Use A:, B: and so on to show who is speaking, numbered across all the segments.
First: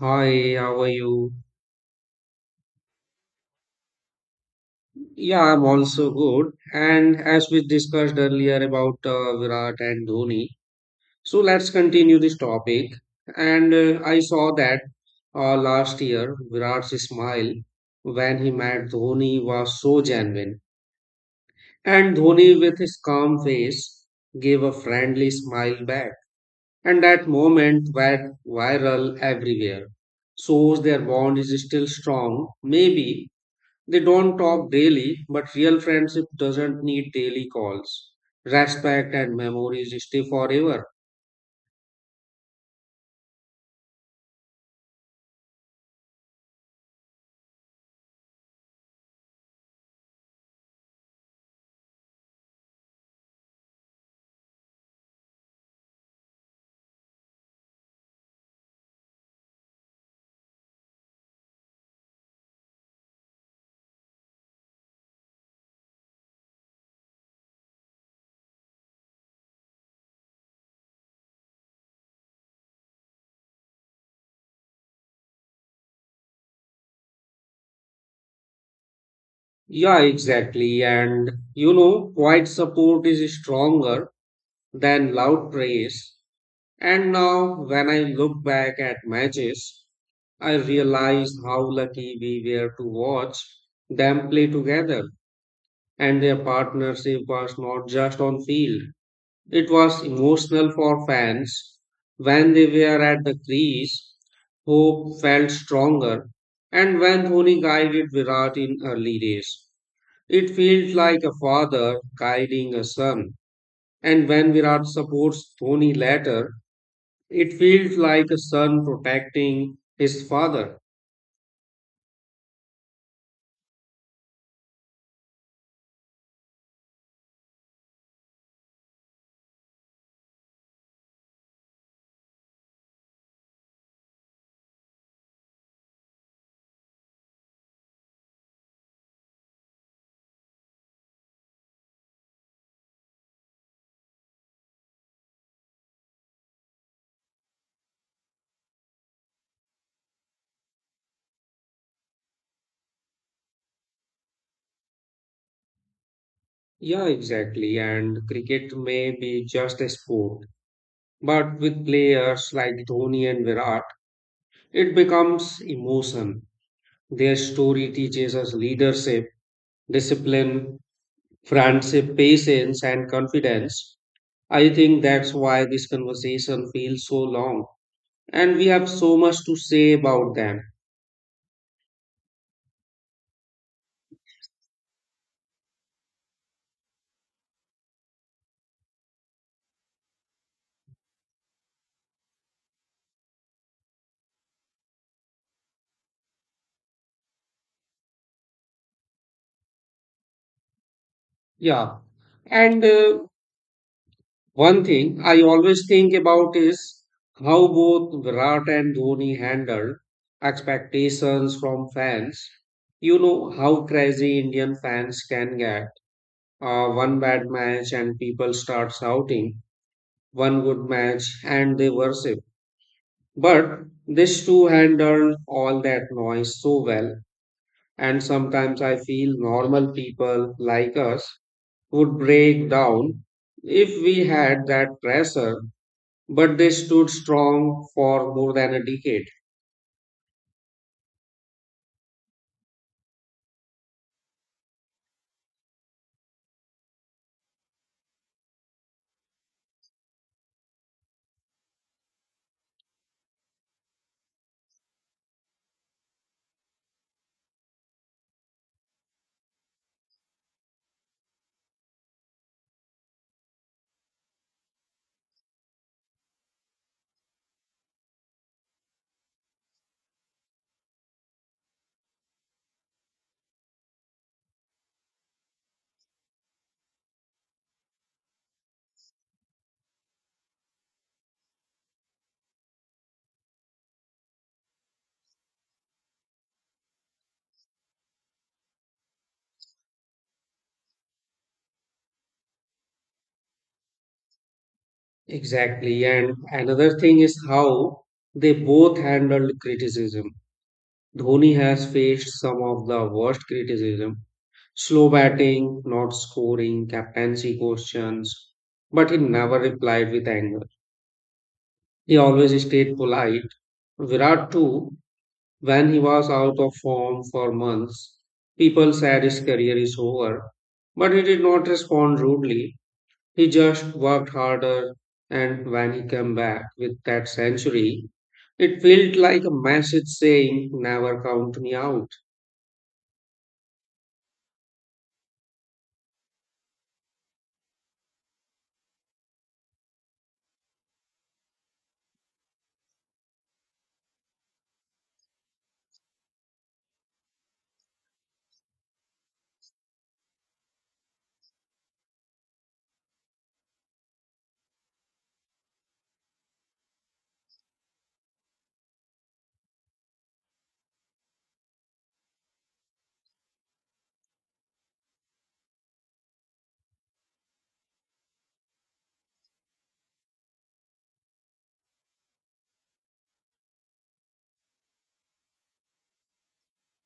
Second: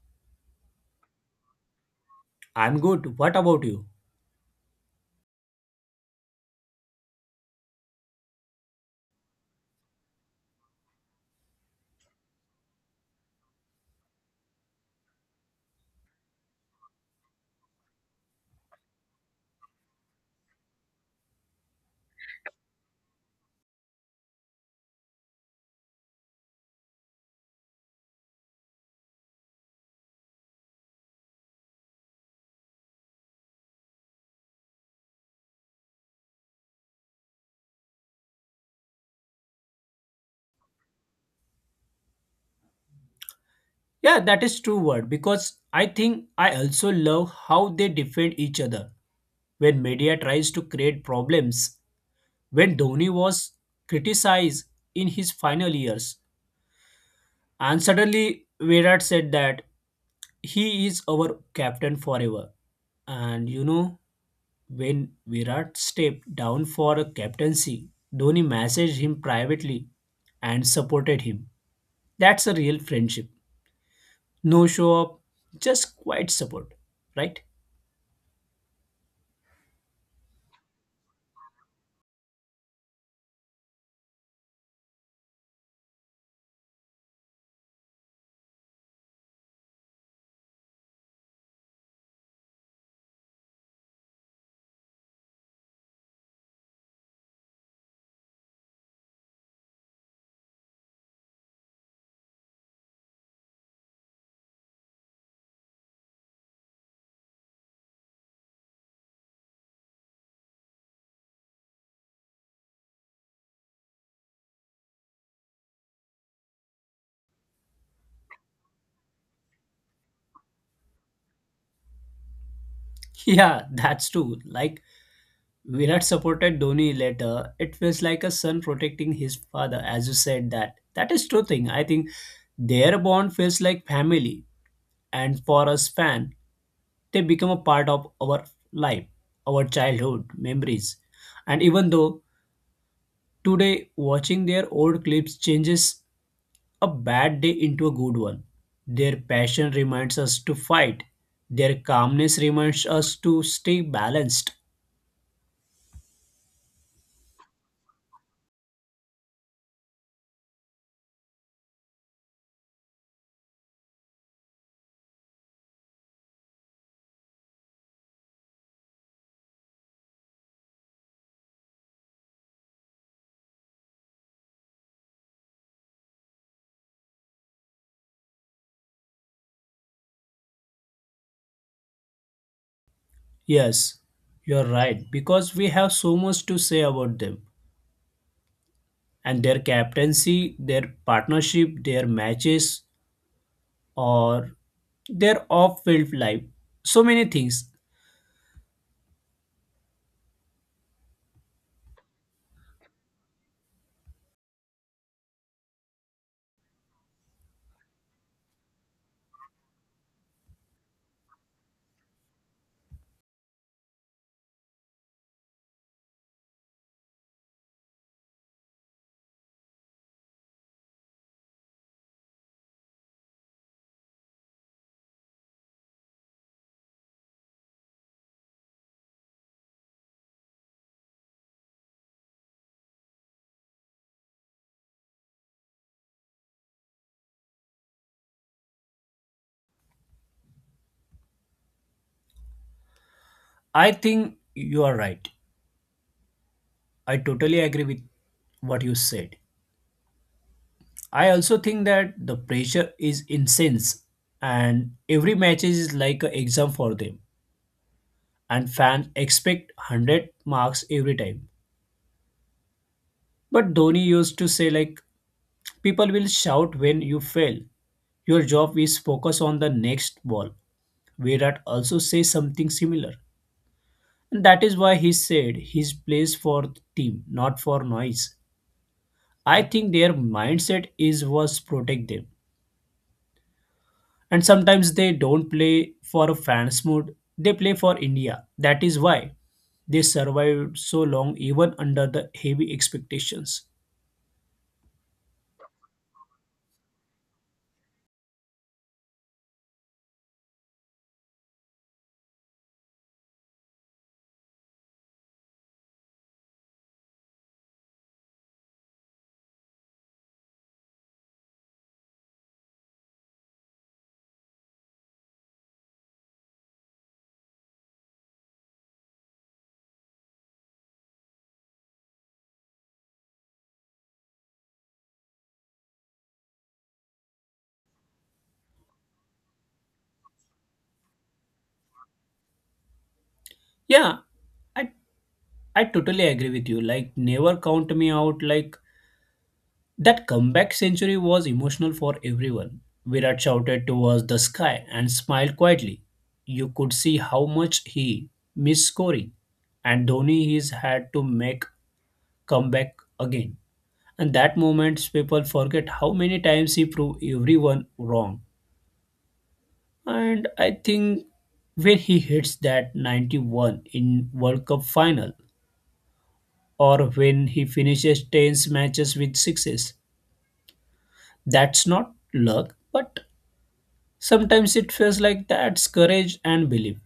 A: Hi, how are you?
B: I'm good. What about you?
A: Yeah, I'm also good. And as we discussed earlier about Virat and Dhoni, so let's continue this topic. And I saw that last year Virat's smile when he met Dhoni was so genuine. And Dhoni, with his calm face, gave a friendly smile back. And that moment went viral everywhere. Shows their bond is still strong. Maybe they don't talk daily, but real friendship doesn't need daily calls. Respect and memories stay forever.
B: Yeah, that is true word because I think I also love how they defend each other. When media tries to create problems, when Dhoni was criticized in his final years, and suddenly Virat said that he is our captain forever. And you know, when Virat stepped down for a captaincy, Dhoni messaged him privately and supported him. That's a real friendship. No show up, just quiet support, right?
A: Yeah, exactly. And you know, quiet support is stronger than loud praise. And now, when I look back at matches, I realize how lucky we were to watch them play together. And their partnership was not just on field, it was emotional for fans. When they were at the crease, hope felt stronger, and when Dhoni guided Virat in early days, it felt like a father guiding a son. And when Virat supports Dhoni later, it feels like a son protecting his father.
B: Yeah, that's true. Like Virat supported Dhoni later, it feels like a son protecting his father, as you said that. That is true thing. I think their bond feels like family, and for us fan, they become a part of our life, our childhood memories. And even though today watching their old clips changes a bad day into a good one. Their passion reminds us to fight. Their calmness reminds us to stay balanced.
A: Yeah, exactly. And cricket may be just a sport, but with players like Dhoni and Virat, it becomes emotion. Their story teaches us leadership, discipline, friendship, patience, and confidence. I think that's why this conversation feels so long, and we have so much to say about them.
B: Yes, you're right, because we have so much to say about them and their captaincy, their partnership, their matches, or their off field life. So many things.
A: Yeah. And one thing I always think about is how both Virat and Dhoni handled expectations from fans. You know how crazy Indian fans can get. One bad match and people start shouting, one good match and they worship. But this two had done all that noise so well, and sometimes I feel normal people like us would break down if we had that pressure, but they stood strong for more than a decade.
B: I think you are right. I totally agree with what you said. I also think that the pressure is intense and every match is like an exam for them and fans expect 100 marks every time. But Dhoni used to say, like, people will shout when you fail. Your job is focus on the next ball. Virat also says something similar. And that is why he said his plays for team, not for noise. I think their mindset is was protect them, and sometimes they don't play for a fans mood, they play for India. That is why they survived so long even under the heavy expectations.
A: Exactly, and another thing is how they both handled criticism. Dhoni has faced some of the worst criticism. Slow batting, not scoring, captaincy questions, but he never replied with anger. He always stayed polite. Virat too, when he was out of form for months, people said his career is over, but he did not respond rudely. He just worked harder, and when he came back with that century, it felt like a message saying, never count me out.
B: Yeah, i I totally agree with you. Like never count me out, like that comeback century was emotional for everyone. Virat shouted towards the sky and smiled quietly. You could see how much he missed scoring. And Dhoni is had to make comeback again, and that moment, people forget how many times he proved everyone wrong. And I think when he hits that 91 in world cup final, or when he finishes 10 matches with sixes, that's not luck, but sometimes it feels like that's courage and belief.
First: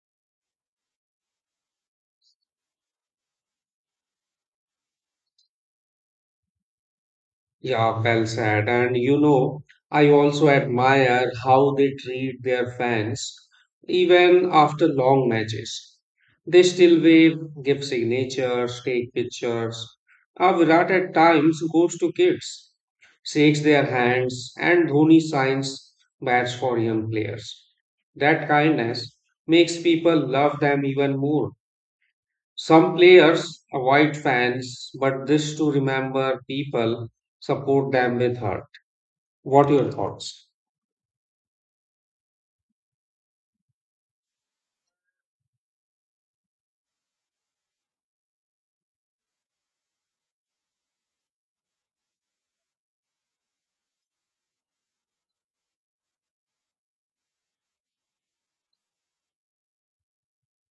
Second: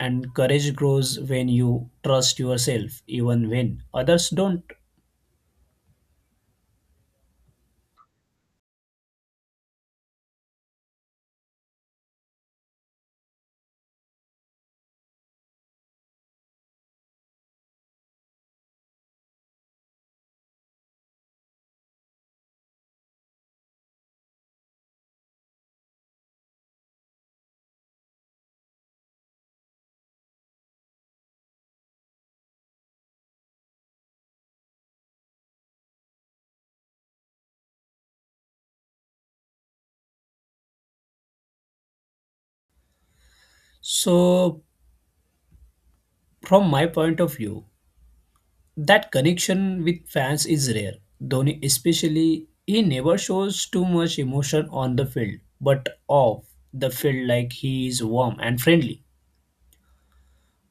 B: And courage grows when you trust yourself even when others don't.
A: Yeah, well said. And you know, I also admire how they treat their fans even after long matches. They still wave, give signatures, take pictures. Virat at times goes to kids, shakes their hands, and Dhoni signs bats for young players. That kindness makes people love them even more. Some players avoid fans, but this to remember people support them with heart. What your thoughts?
B: So from my point of view, that connection with fans is rare. Dhoni, especially, he never shows too much emotion on the field, but off the field, like he is warm and friendly.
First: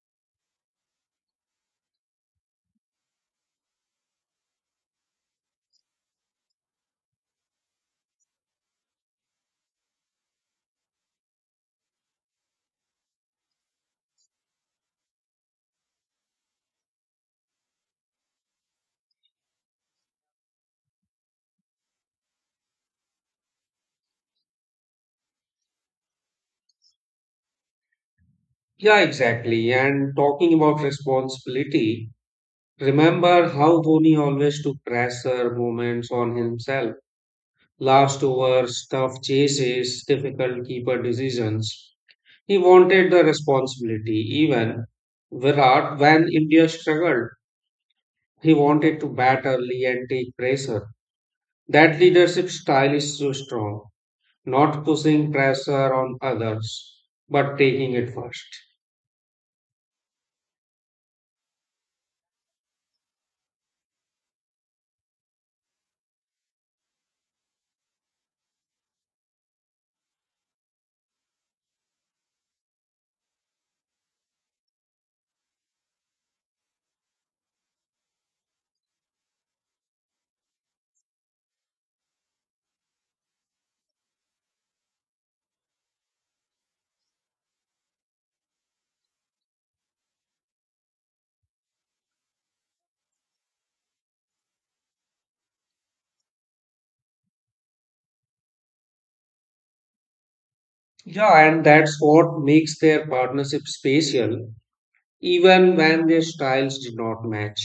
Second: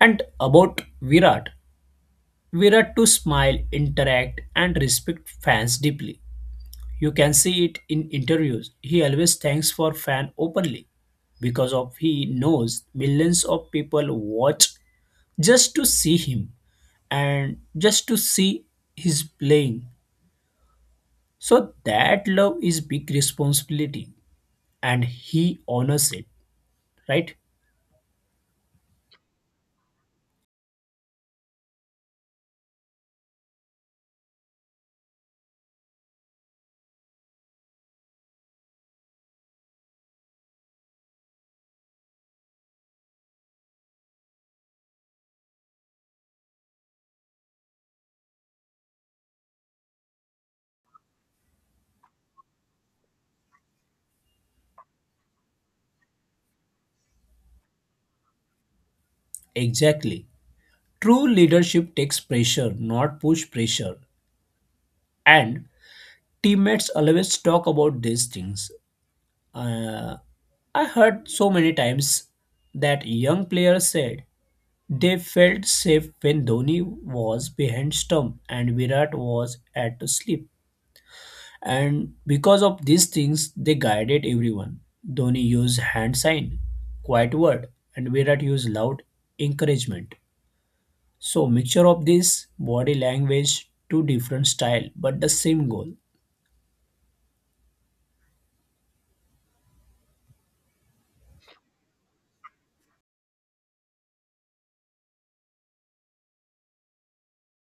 B: And about Virat, Virat to smile, interact, and respect fans deeply. You can see it in interviews. He always thanks for fan openly because of he knows millions of people watch just to see him and just to see his playing. So that love is big responsibility, and he honors it, right?
A: Yeah, exactly. And talking about responsibility, remember how Dhoni always took pressure moments on himself. Last overs, tough chases, difficult keeper decisions. He wanted the responsibility. Even Virat, when India struggled, he wanted to bat early and take pressure. That leadership style is so strong, not pushing pressure on others, but taking it first.
B: Exactly. True leadership takes pressure, not push pressure. And teammates always talk about these things. Uh, I heard so many times that young players said they felt safe when Dhoni was behind stump and Virat was at to sleep. And because of these things, they guided everyone. Dhoni used hand sign, quiet word, and Virat used loud encouragement. So mixture of this body language, two different style, but the same goal.
A: Yeah, and that's what makes their partnership special, even when their styles did not match.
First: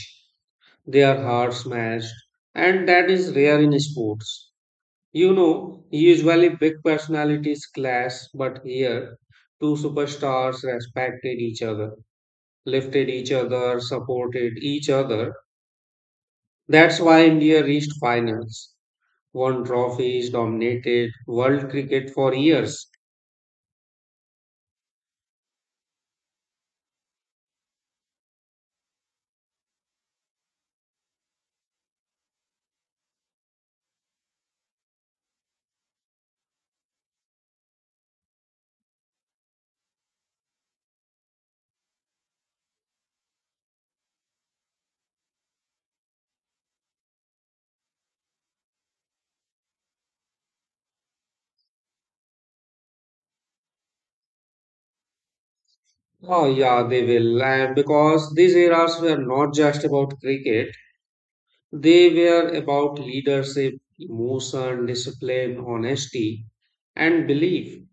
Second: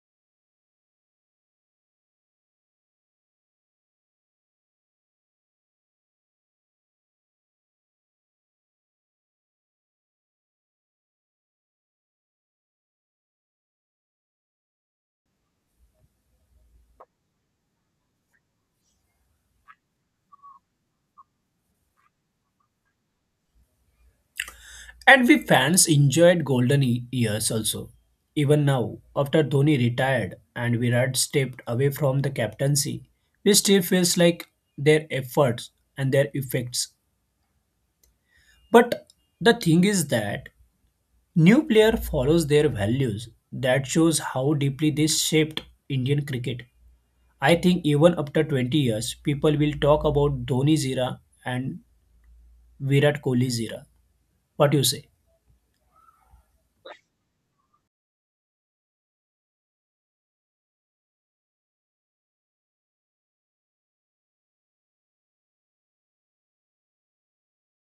A: Their hearts matched, and that is rare in sports. You know, usually big personalities clash, but here, two superstars respected each other, lifted each other, supported each other. That's why India reached finals, won trophies, dominated world cricket for years.
B: And we fans enjoyed golden years also. Even now, after Dhoni retired and Virat stepped away from the captaincy, we still feels like their efforts and their effects. But the thing is that new player follows their values. That shows how deeply this shaped Indian cricket. I think even after 20 years, people will talk about Dhoni's era and Virat Kohli's era. What you say?
A: Oh, yeah, they will. And because these eras were not just about cricket, they were about leadership, emotion, discipline, honesty, and belief.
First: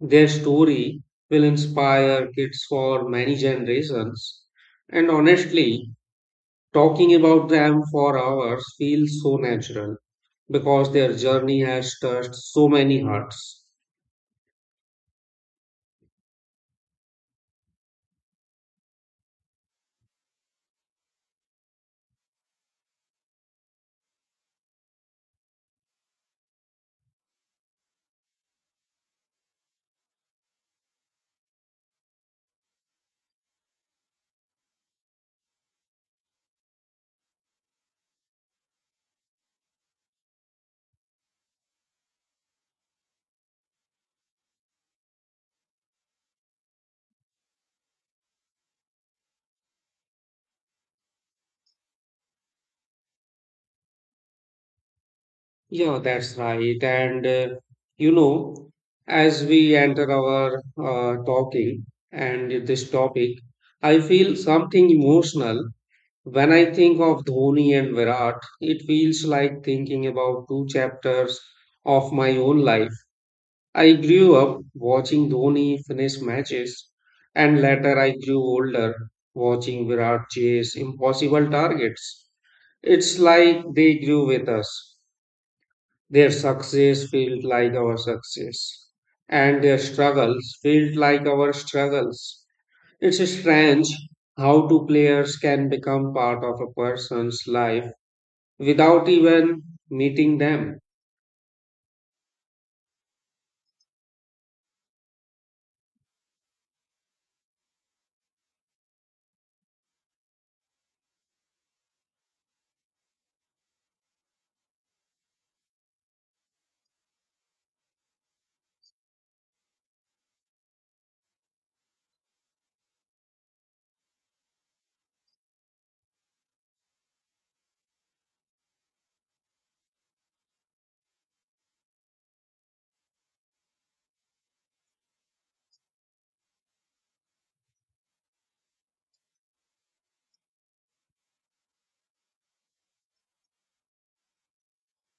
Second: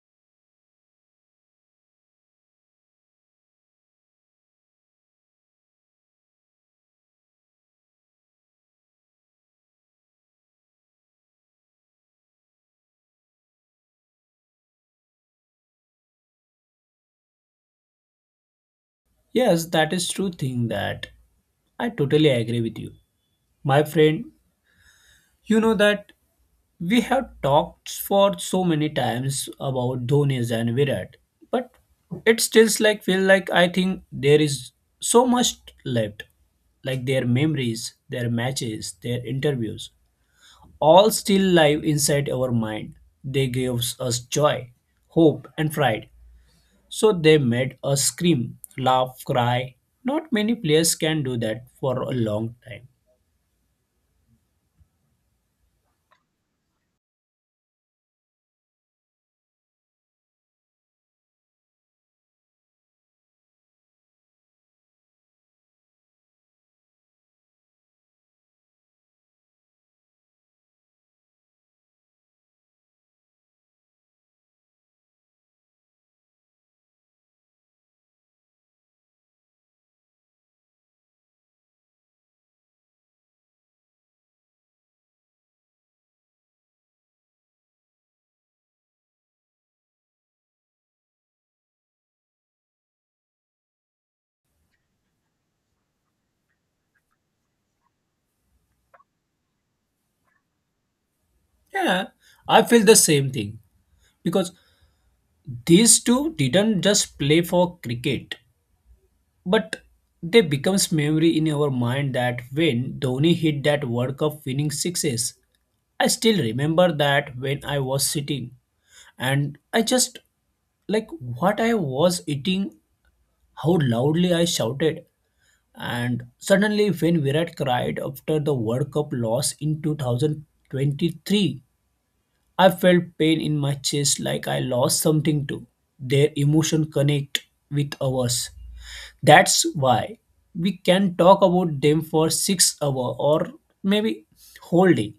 A: Their story will inspire kids for many generations. And honestly, talking about them for hours feels so natural because their journey has touched so many hearts.
B: Yes, that is true thing that I totally agree with you. My friend, you know that we have talked for so many times about Dhoni's and Virat, but it still like feel like I think there is so much left, like their memories, their matches, their interviews, all still live inside our mind. They gave us joy, hope, and pride. So they made us scream, laugh, cry. Not many players can do that for a long time.
A: Yeah, that's right. And you know, as we enter our talking and this topic, I feel something emotional. When I think of Dhoni and Virat, it feels like thinking about two chapters of my own life. I grew up watching Dhoni finish matches, and later I grew older watching Virat chase impossible targets. It's like they grew with us, their success felt like our success, and their struggles felt like our struggles. It's strange how two players can become part of a person's life without even meeting them.
B: Yeah, I feel the same thing because these two didn't just play for cricket, but they becomes memory in our mind that when Dhoni hit that World Cup winning sixes, I still remember that when I was sitting and I just like what I was eating, how loudly I shouted. And suddenly when Virat cried after the World Cup loss in 2023, I felt pain in my chest like I lost something too. Their emotion connect with ours. That's why we can talk about them for 6 hour or maybe whole day,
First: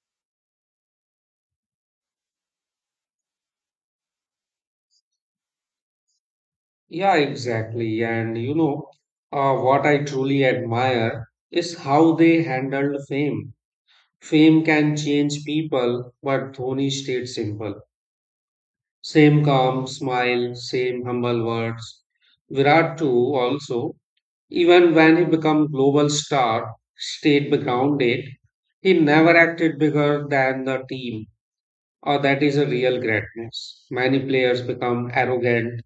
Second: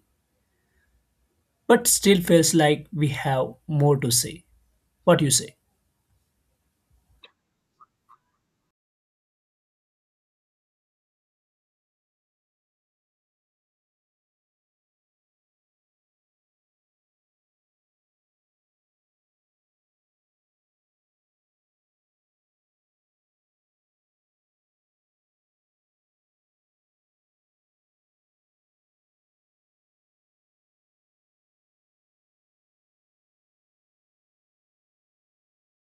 B: but still feels like we have more to say. What you say?
A: Yeah, exactly. And you know, what I truly admire is how they handled fame. Fame can change people, but Dhoni stayed simple. Same calm smile, same humble words. Virat too also, even when he became global star, stayed grounded, he never acted bigger than the team, or that is a real greatness. Many players become arrogant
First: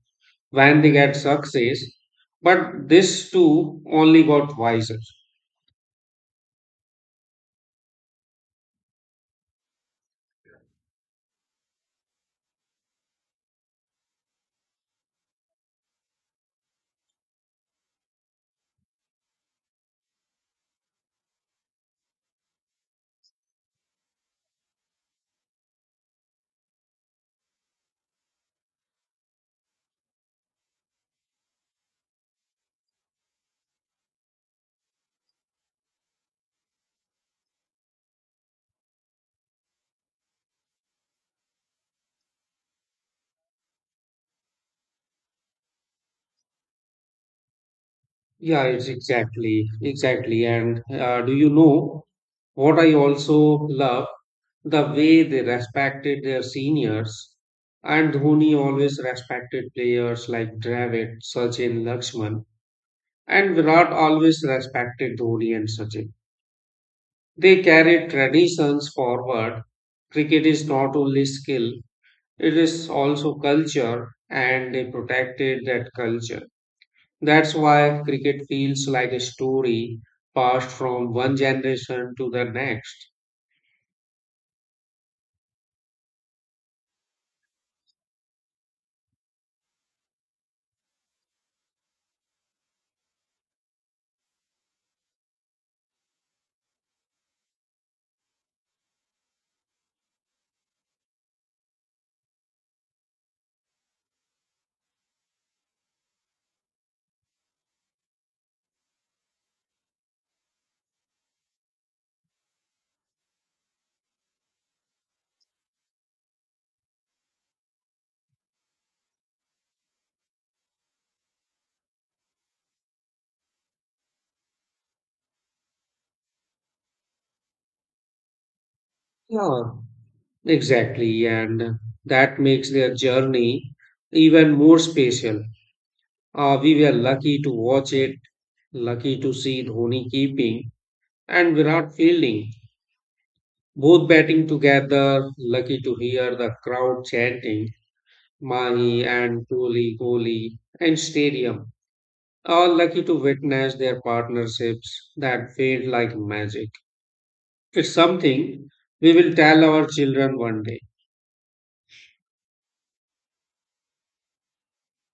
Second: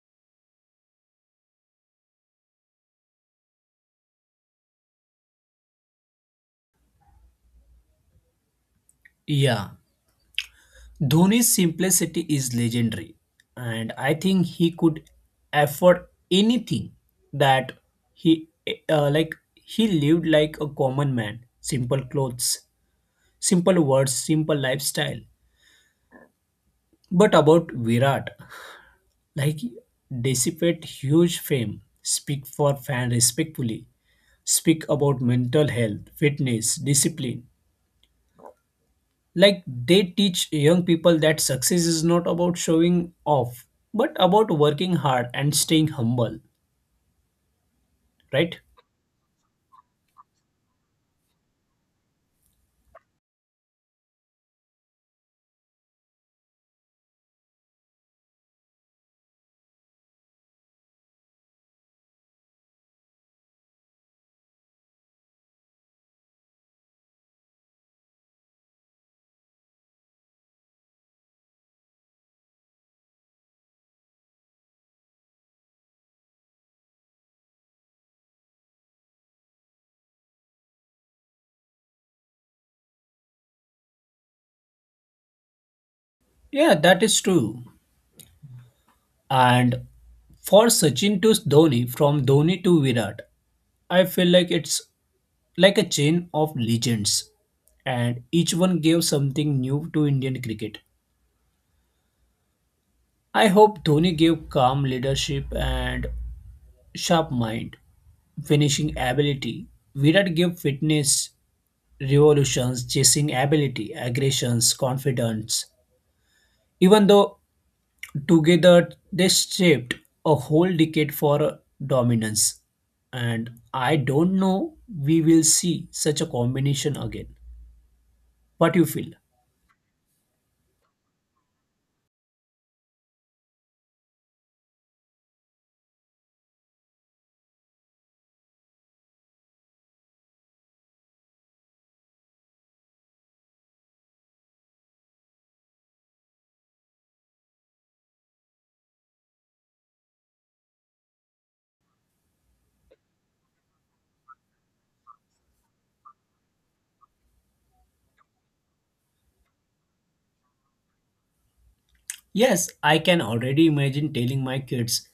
A: when they get success, but this too only got wiser.
B: Yeah, Dhoni's simplicity is legendary, and I think he could afford anything that he like he lived like a common man simple clothes simple words, simple lifestyle. But about Virat, like dissipate huge fame, speak for fan respectfully, speak about mental health, fitness, discipline. Like they teach young people that success is not about showing off, but about working hard and staying humble, right?
A: Yeah, it's exactly. And do you know what I also love? The way they respected their seniors. And Dhoni always respected players like Dravid, Sachin, Lakshman. And Virat always respected Dhoni and Sachin. They carried traditions forward. Cricket is not only skill, it is also culture, and they protected that culture. That's why cricket feels like a story passed from one generation to the next.
B: Yeah, that is true. And for Sachin to Dhoni, from Dhoni to Virat, I feel like it's like a chain of legends, and each one gave something new to Indian cricket. I hope Dhoni gave calm leadership and sharp mind, finishing ability. Virat gave fitness, revolutions, chasing ability, aggressions, confidence. Even though together they shaped a whole decade for dominance. And I don't know we will see such a combination again. What you feel?
A: Yeah, exactly. And that makes their journey even more special. We were lucky to watch it, lucky to see Dhoni keeping and Virat fielding, both batting together. Lucky to hear the crowd chanting Mahi and Kohli, Kohli, and stadium. All lucky to witness their partnerships that fade like magic. It's something we will tell our children one day.
B: Yes, I can already imagine telling my kids,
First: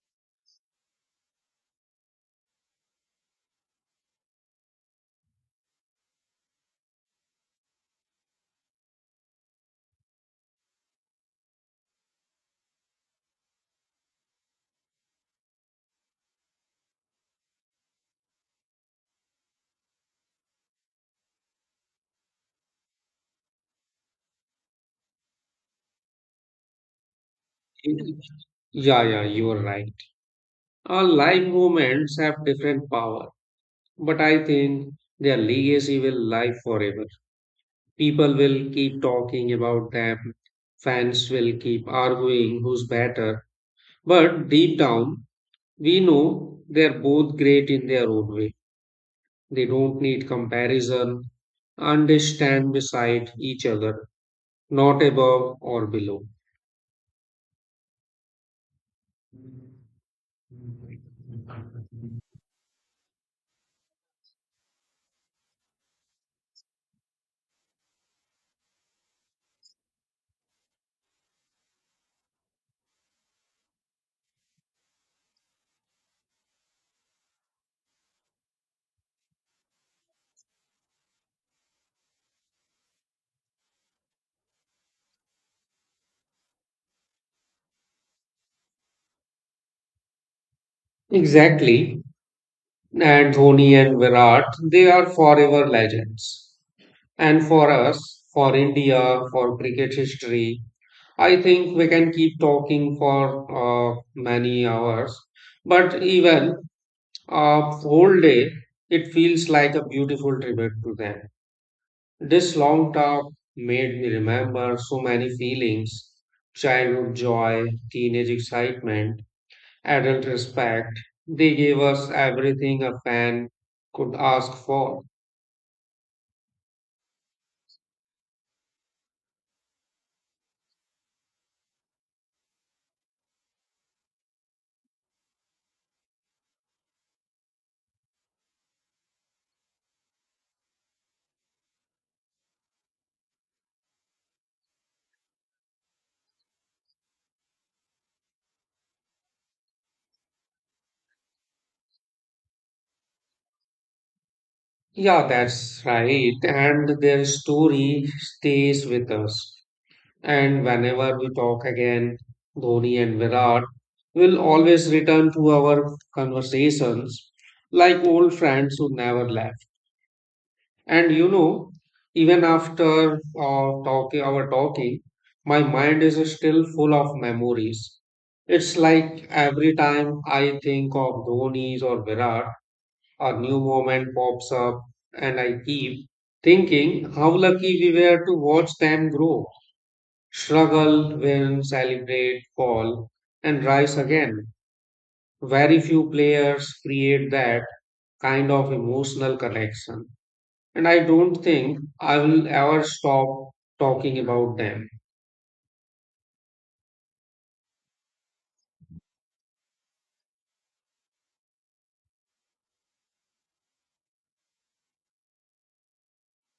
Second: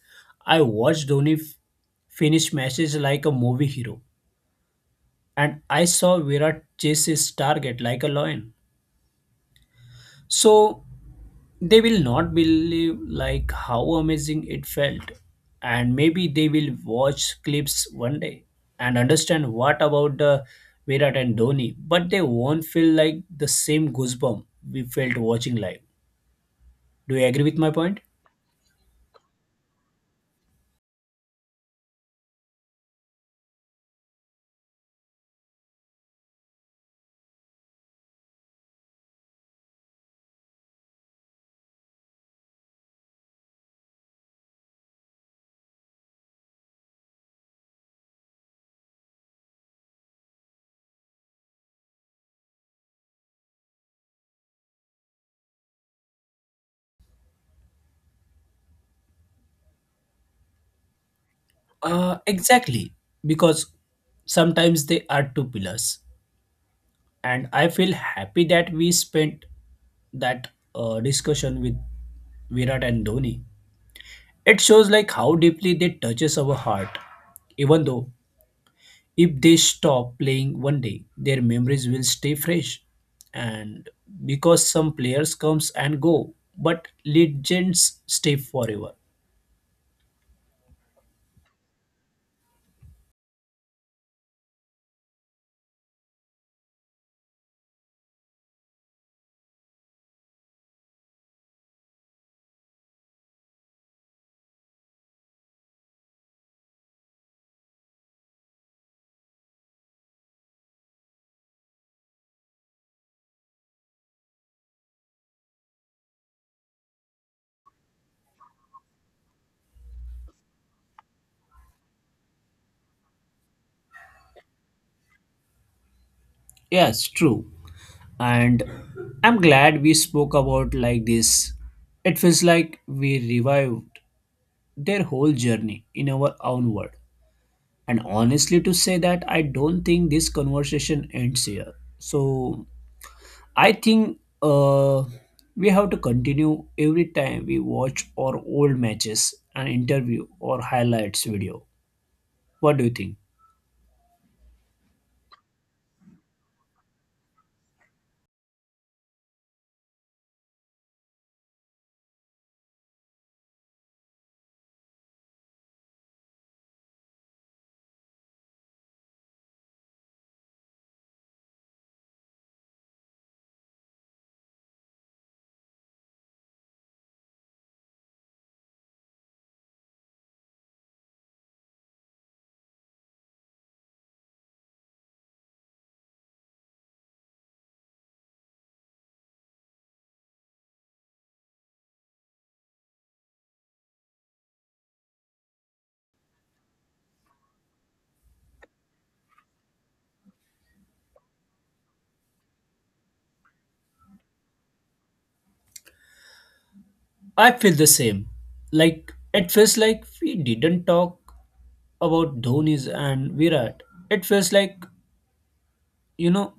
B: I watched Dhoni finish matches like a movie hero, and I saw Virat chase his target like a lion. So they will not believe like how amazing it felt, and maybe they will watch clips one day and understand what about the Virat and Dhoni, but they won't feel like the same goosebump we felt watching live. Do you agree with my point?
A: Yeah, yeah, you are right. All live moments have different power, but I think their legacy will live forever. People will keep talking about them, fans will keep arguing who's better, but deep down, we know they're both great in their own way. They don't need comparison, and they stand beside each other, not above or below.
B: Exactly, because sometimes they are two pillars, and I feel happy that we spent that discussion with Virat and Dhoni. It shows like how deeply they touches our heart. Even though if they stop playing one day, their memories will stay fresh. And because some players comes and go, but legends stay forever.
A: Exactly. And Dhoni and Virat, they are forever legends. And for us, for India, for cricket history, I think we can keep talking for many hours, but even a whole day, it feels like a beautiful tribute to them. This long talk made me remember so many feelings, childhood joy, teenage excitement, adult respect. They gave us everything a fan could ask for.
B: Yes, true. And I'm glad we spoke about like this. It feels like we revived their whole journey in our own word. And honestly to say that I don't think this conversation ends here. So I think we have to continue every time we watch our old matches, an interview or highlights video. What do you think?
A: Yeah, that's right. And their story stays with us. And whenever we talk again, Dhoni and Virat will always return to our conversations like old friends who never left. And you know, even after our talking, my mind is still full of memories. It's like every time I think of Dhoni's or Virat, a new moment pops up, and I keep thinking how lucky we were to watch them grow, struggle, win, celebrate, fall, and rise again. Very few players create that kind of emotional connection. And I don't think I will ever stop talking about them.
B: I feel the same. Like it feels like we didn't talk about Dhoni's and Virat. It feels like, you know,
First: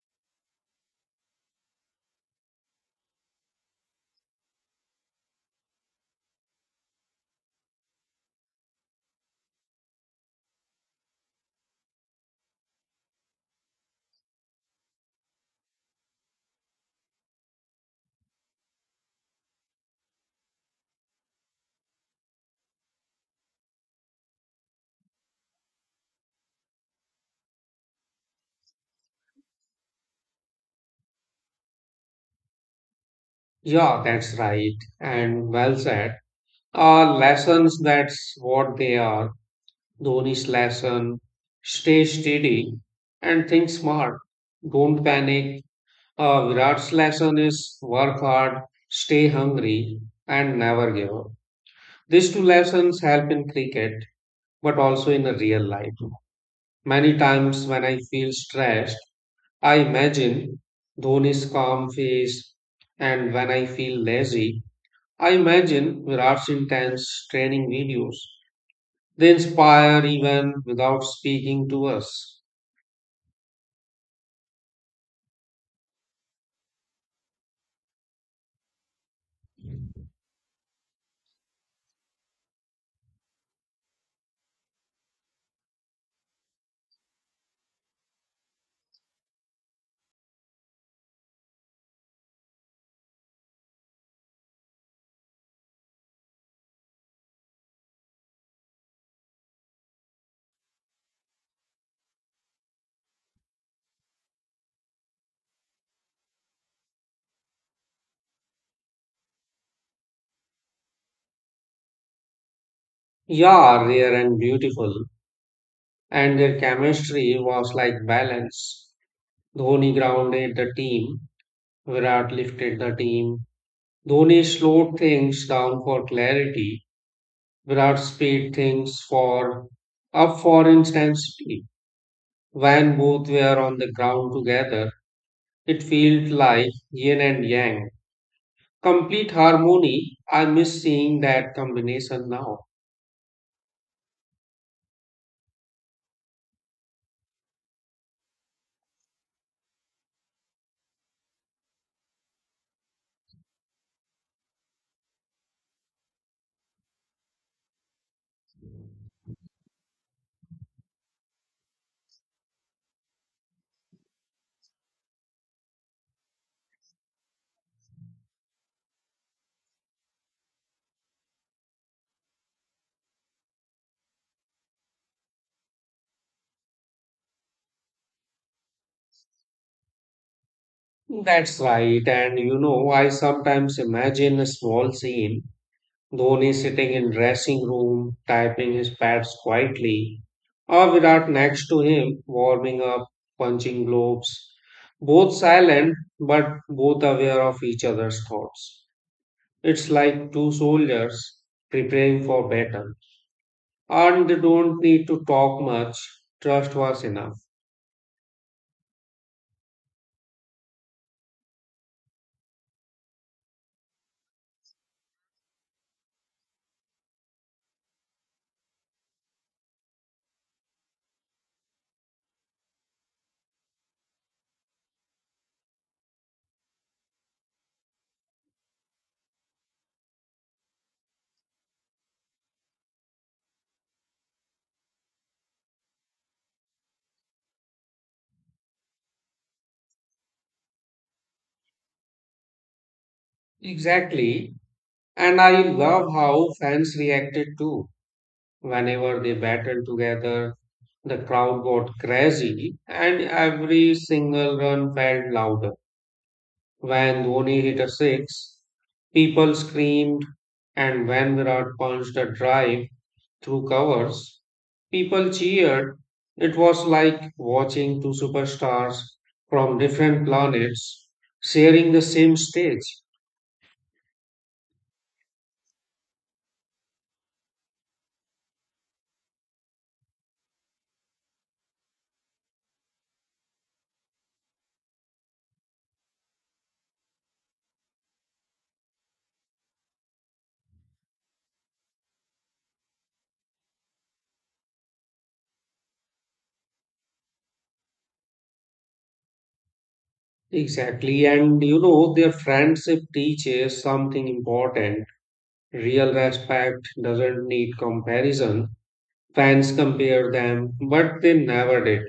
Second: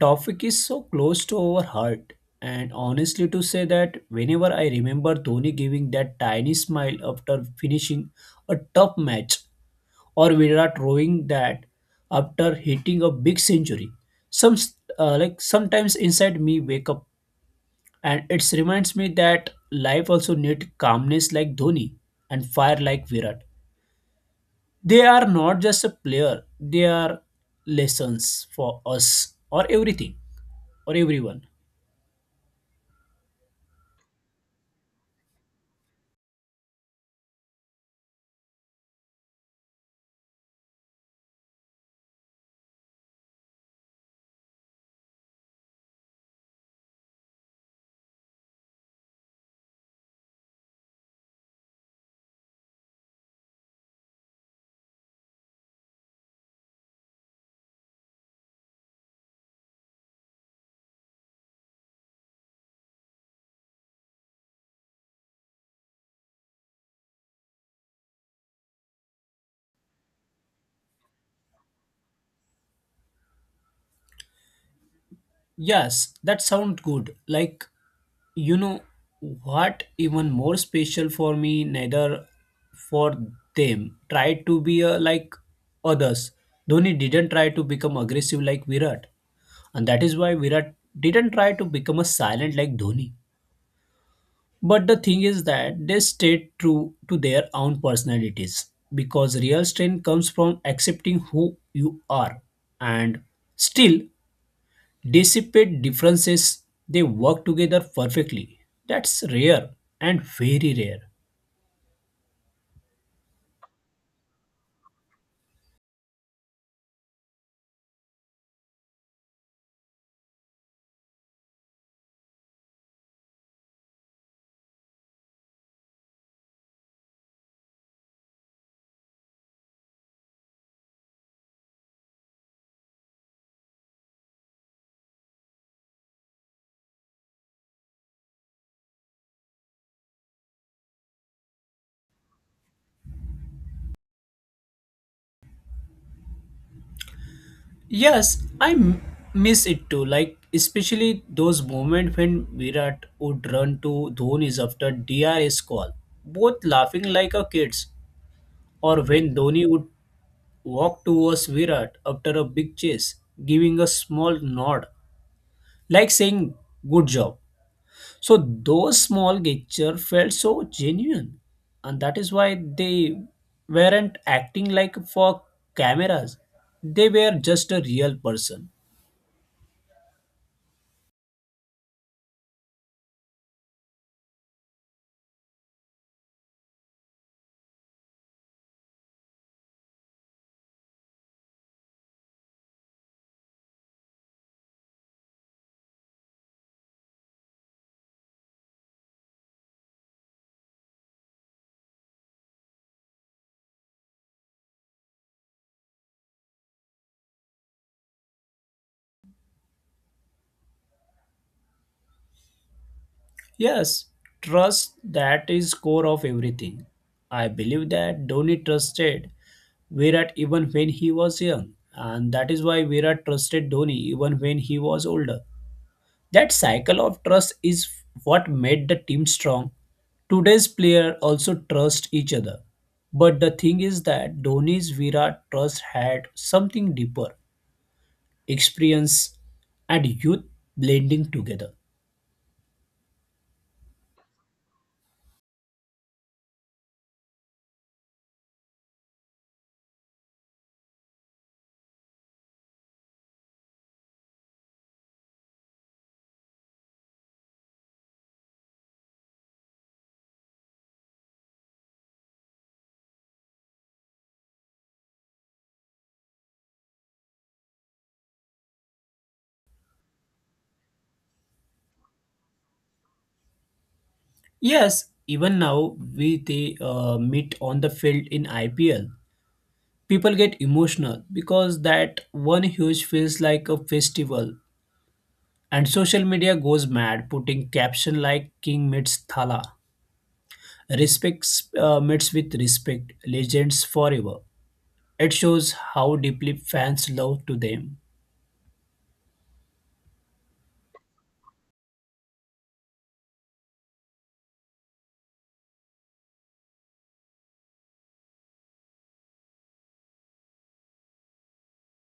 B: topic is so close to our heart. And honestly, to say that whenever I remember Dhoni giving that tiny smile after finishing a tough match, or Virat rowing that after hitting a big century, some like sometimes inside me wake up, and it reminds me that life also need calmness like Dhoni and fire like Virat. They are not just a player, they are lessons for us or everything or everyone.
A: Yeah, that's right. And well said. Lessons, that's what they are. Dhoni's lesson, stay steady and think smart. Don't panic. Virat's lesson is work hard, stay hungry, and never give up. These two lessons help in cricket, but also in a real life. Many times when I feel stressed, I imagine Dhoni's calm face, and when I feel lazy, I imagine Virat's intense training videos. They inspire even without speaking to us.
B: Yes, that sounds good. Like, you know, what even more special for me, neither for them, tried to be like others. Dhoni didn't try to become aggressive like Virat. And that is why Virat didn't try to become a silent like Dhoni. But the thing is that they stayed true to their own personalities because real strength comes from accepting who you are and still dissipate differences. They work together perfectly. That's rare and very rare.
A: Yeah, rare and beautiful, and their chemistry was like balance. Dhoni grounded the team. Virat lifted the team. Dhoni slowed things down for clarity. Virat speed things for up for intensity. When both were on the ground together, it felt like yin and yang. Complete harmony. I miss seeing that combination now.
B: Yes, I miss it too. Like especially those moments when Virat would run to Dhoni's after DRS call, both laughing like a kids, or when Dhoni would walked towards Virat after a big chase, giving a small nod, like saying, "Good job." So those small gestures felt so genuine, and that is why they weren't acting like for cameras. They were just a real person.
A: That's right. And you know, I sometimes imagine a small scene, Dhoni sitting in dressing room, typing his pads quietly, or Virat next to him, warming up, punching globes. Both silent, but both aware of each other's thoughts. It's like two soldiers preparing for battle. And they don't need to talk much. Trust was enough.
B: Yes, trust that is core of everything. I believe that Dhoni trusted Virat even when he was young, and that is why Virat trusted Dhoni even when he was older. That cycle of trust is what made the team strong. Today's player also trust each other. But the thing is that Dhoni's Virat trust had something deeper, experience and youth blending together.
A: Exactly. And I love how fans reacted too. Whenever they battled together, the crowd got crazy, and every single run felt louder. When Dhoni hit a six, people screamed, and when Virat punched a drive through covers, people cheered. It was like watching two superstars from different planets sharing the same stage.
B: Yes, even now we they meet on the field in IPL. People get emotional because that one huge feels like a festival, and social media goes mad putting caption like "King meets Thala." Respect meets with respect, legends forever. It shows how deeply fans love to them.
A: Exactly, and you know, their friendship teaches something important. Real respect doesn't need comparison. Fans compared them, but they never did.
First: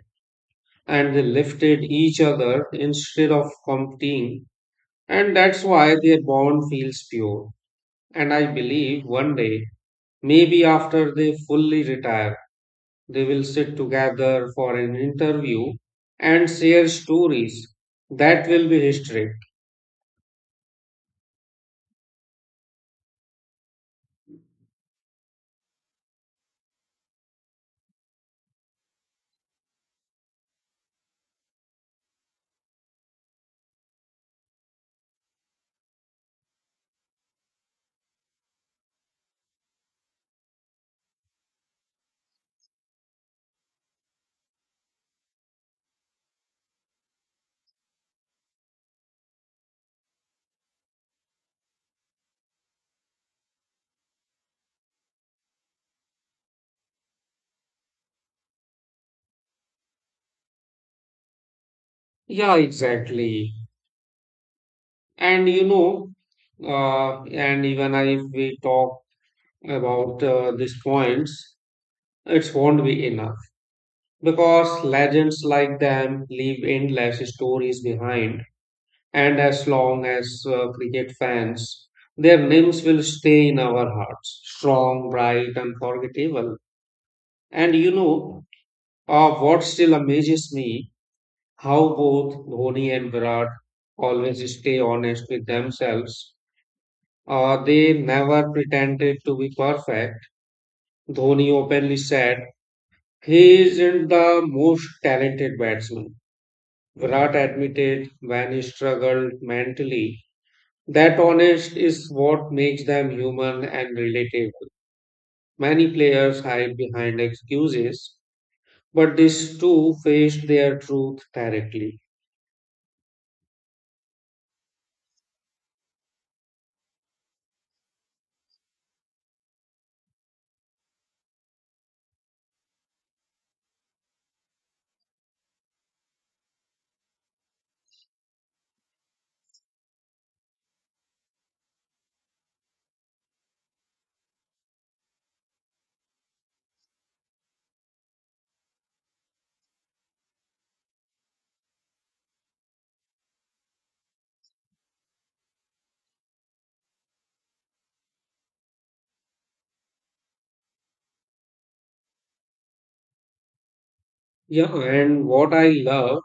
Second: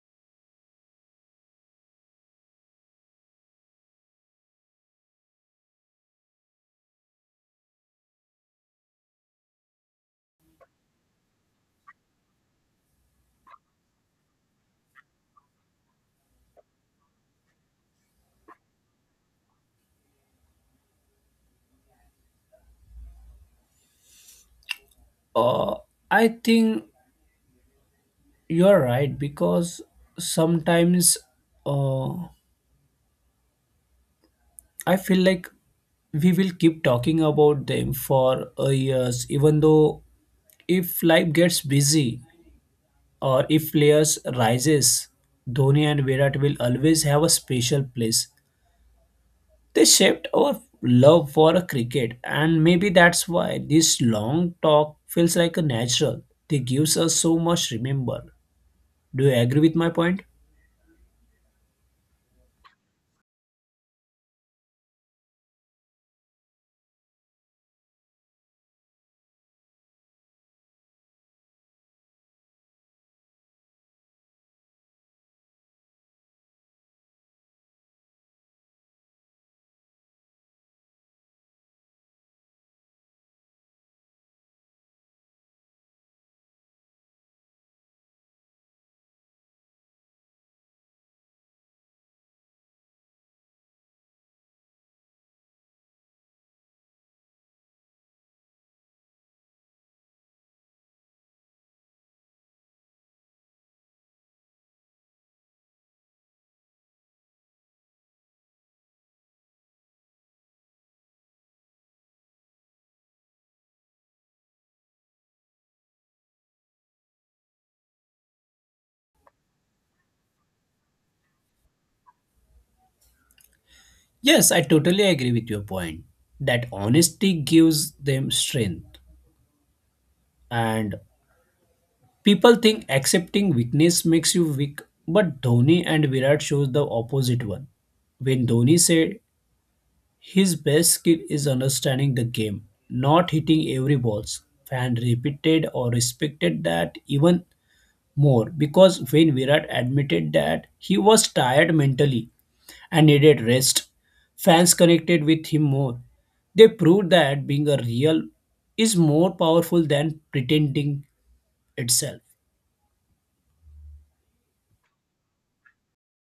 A: And they lifted each other instead of competing. And that's why their bond feels pure. And I believe one day, maybe after they fully retire, they will sit together for an interview and share stories. That will be history.
B: Uh, I think you're right because sometimes uh, I feel like we will keep talking about them for years, even though if life gets busy or if players rises, Dhoni and Virat will always have a special place. They shaped our love for a cricket, and maybe that's why this long talk feels like a natural. They gives us so much remember. Do you agree with my point?
A: Yeah, exactly. And you know, and even if we talk about these points, it won't be enough because legends like them leave endless stories behind. And as long as cricket fans, their names will stay in our hearts, strong, bright, unforgettable. And you know, what still amazes me, how both Dhoni and Virat always stay honest with themselves. They never pretended to be perfect. Dhoni openly said, he isn't the most talented batsman. Virat admitted when he struggled mentally. That honest is what makes them human and relatable. Many players hide behind excuses, but these two faced their truth directly.
B: Yes, I totally agree with your point. That honesty gives them strength. And people think accepting weakness makes you weak, but Dhoni and Virat shows the opposite one. When Dhoni said his best skill is understanding the game, not hitting every balls. Fans repeated or respected that even more because when Virat admitted that he was tired mentally and needed rest, fans connected with him more. They proved that being a real is more powerful than pretending itself.
A: Yeah, and what I love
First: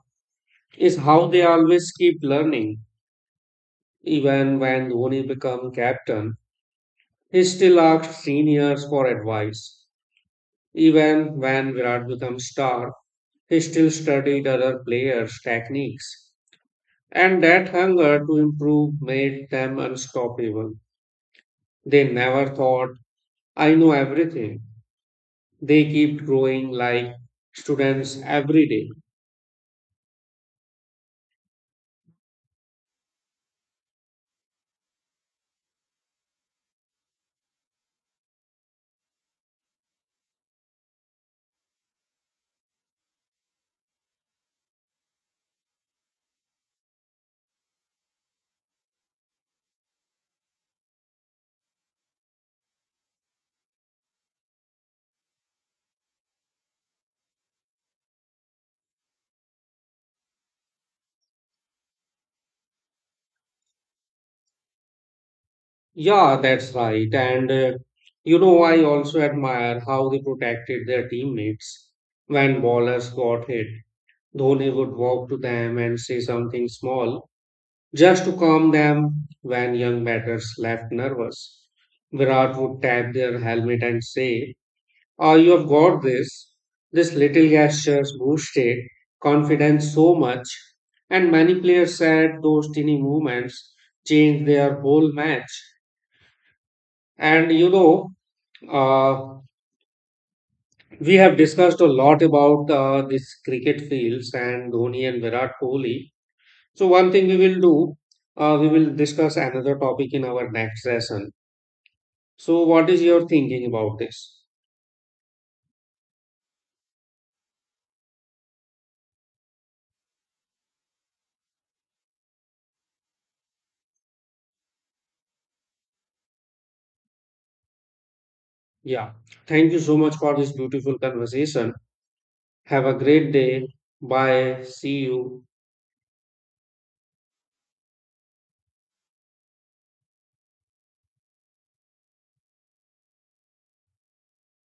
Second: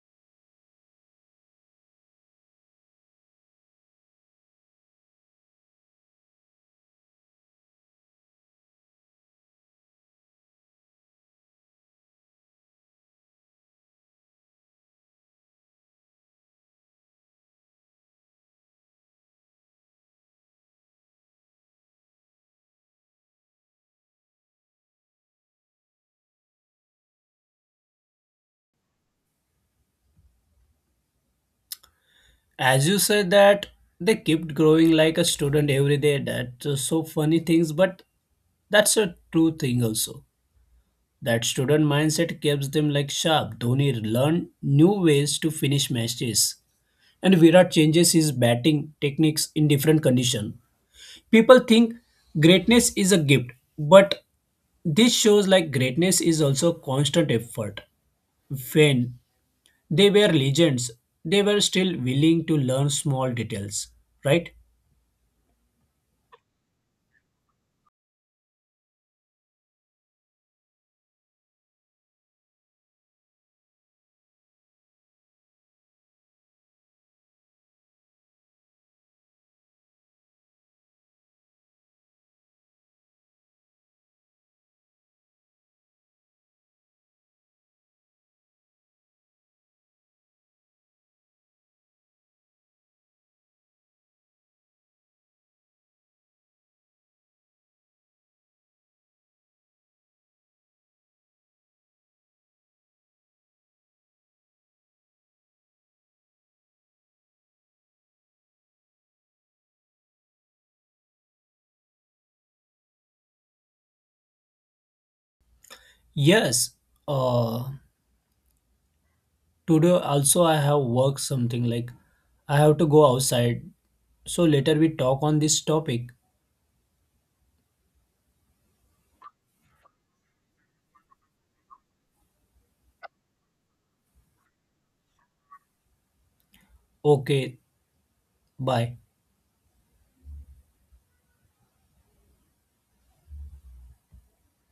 A: is how they always keep learning. Even when Dhoni became captain, he still asked seniors for advice. Even when Virat became star, he still studied other players' techniques. And that hunger to improve made them unstoppable. They never thought, I know everything. They kept growing like students every day.
B: As you said that they kept growing like a student every day. That's so funny things, but that's a true thing also. That student mindset keeps them like sharp. Dhoni learned new ways to finish matches, and Virat changes his batting techniques in different conditions. People think greatness is a gift, but this shows like greatness is also constant effort. When they were legends, they were still willing to learn small details, right?
A: Yeah, that's right. And you know, I also admire how they protected their teammates. When ballers got hit, Dhoni would walk to them and say something small just to calm them when young batters left nervous. Virat would tap their helmet and say, oh, you have got this. This little gestures boosted confidence so much, and many players said those teeny movements changed their whole match. And you know, uh, we have discussed a lot about this cricket fields and Dhoni and Virat Kohli. So one thing we will do, we will discuss another topic in our next session. So what is your thinking about this?
B: Yes. Uh, Today also I have worked something like I have to go outside. So later we talk on this topic.
A: Yeah, thank you so much for this beautiful conversation. Have a great day. Bye. See you.
B: Okay, bye.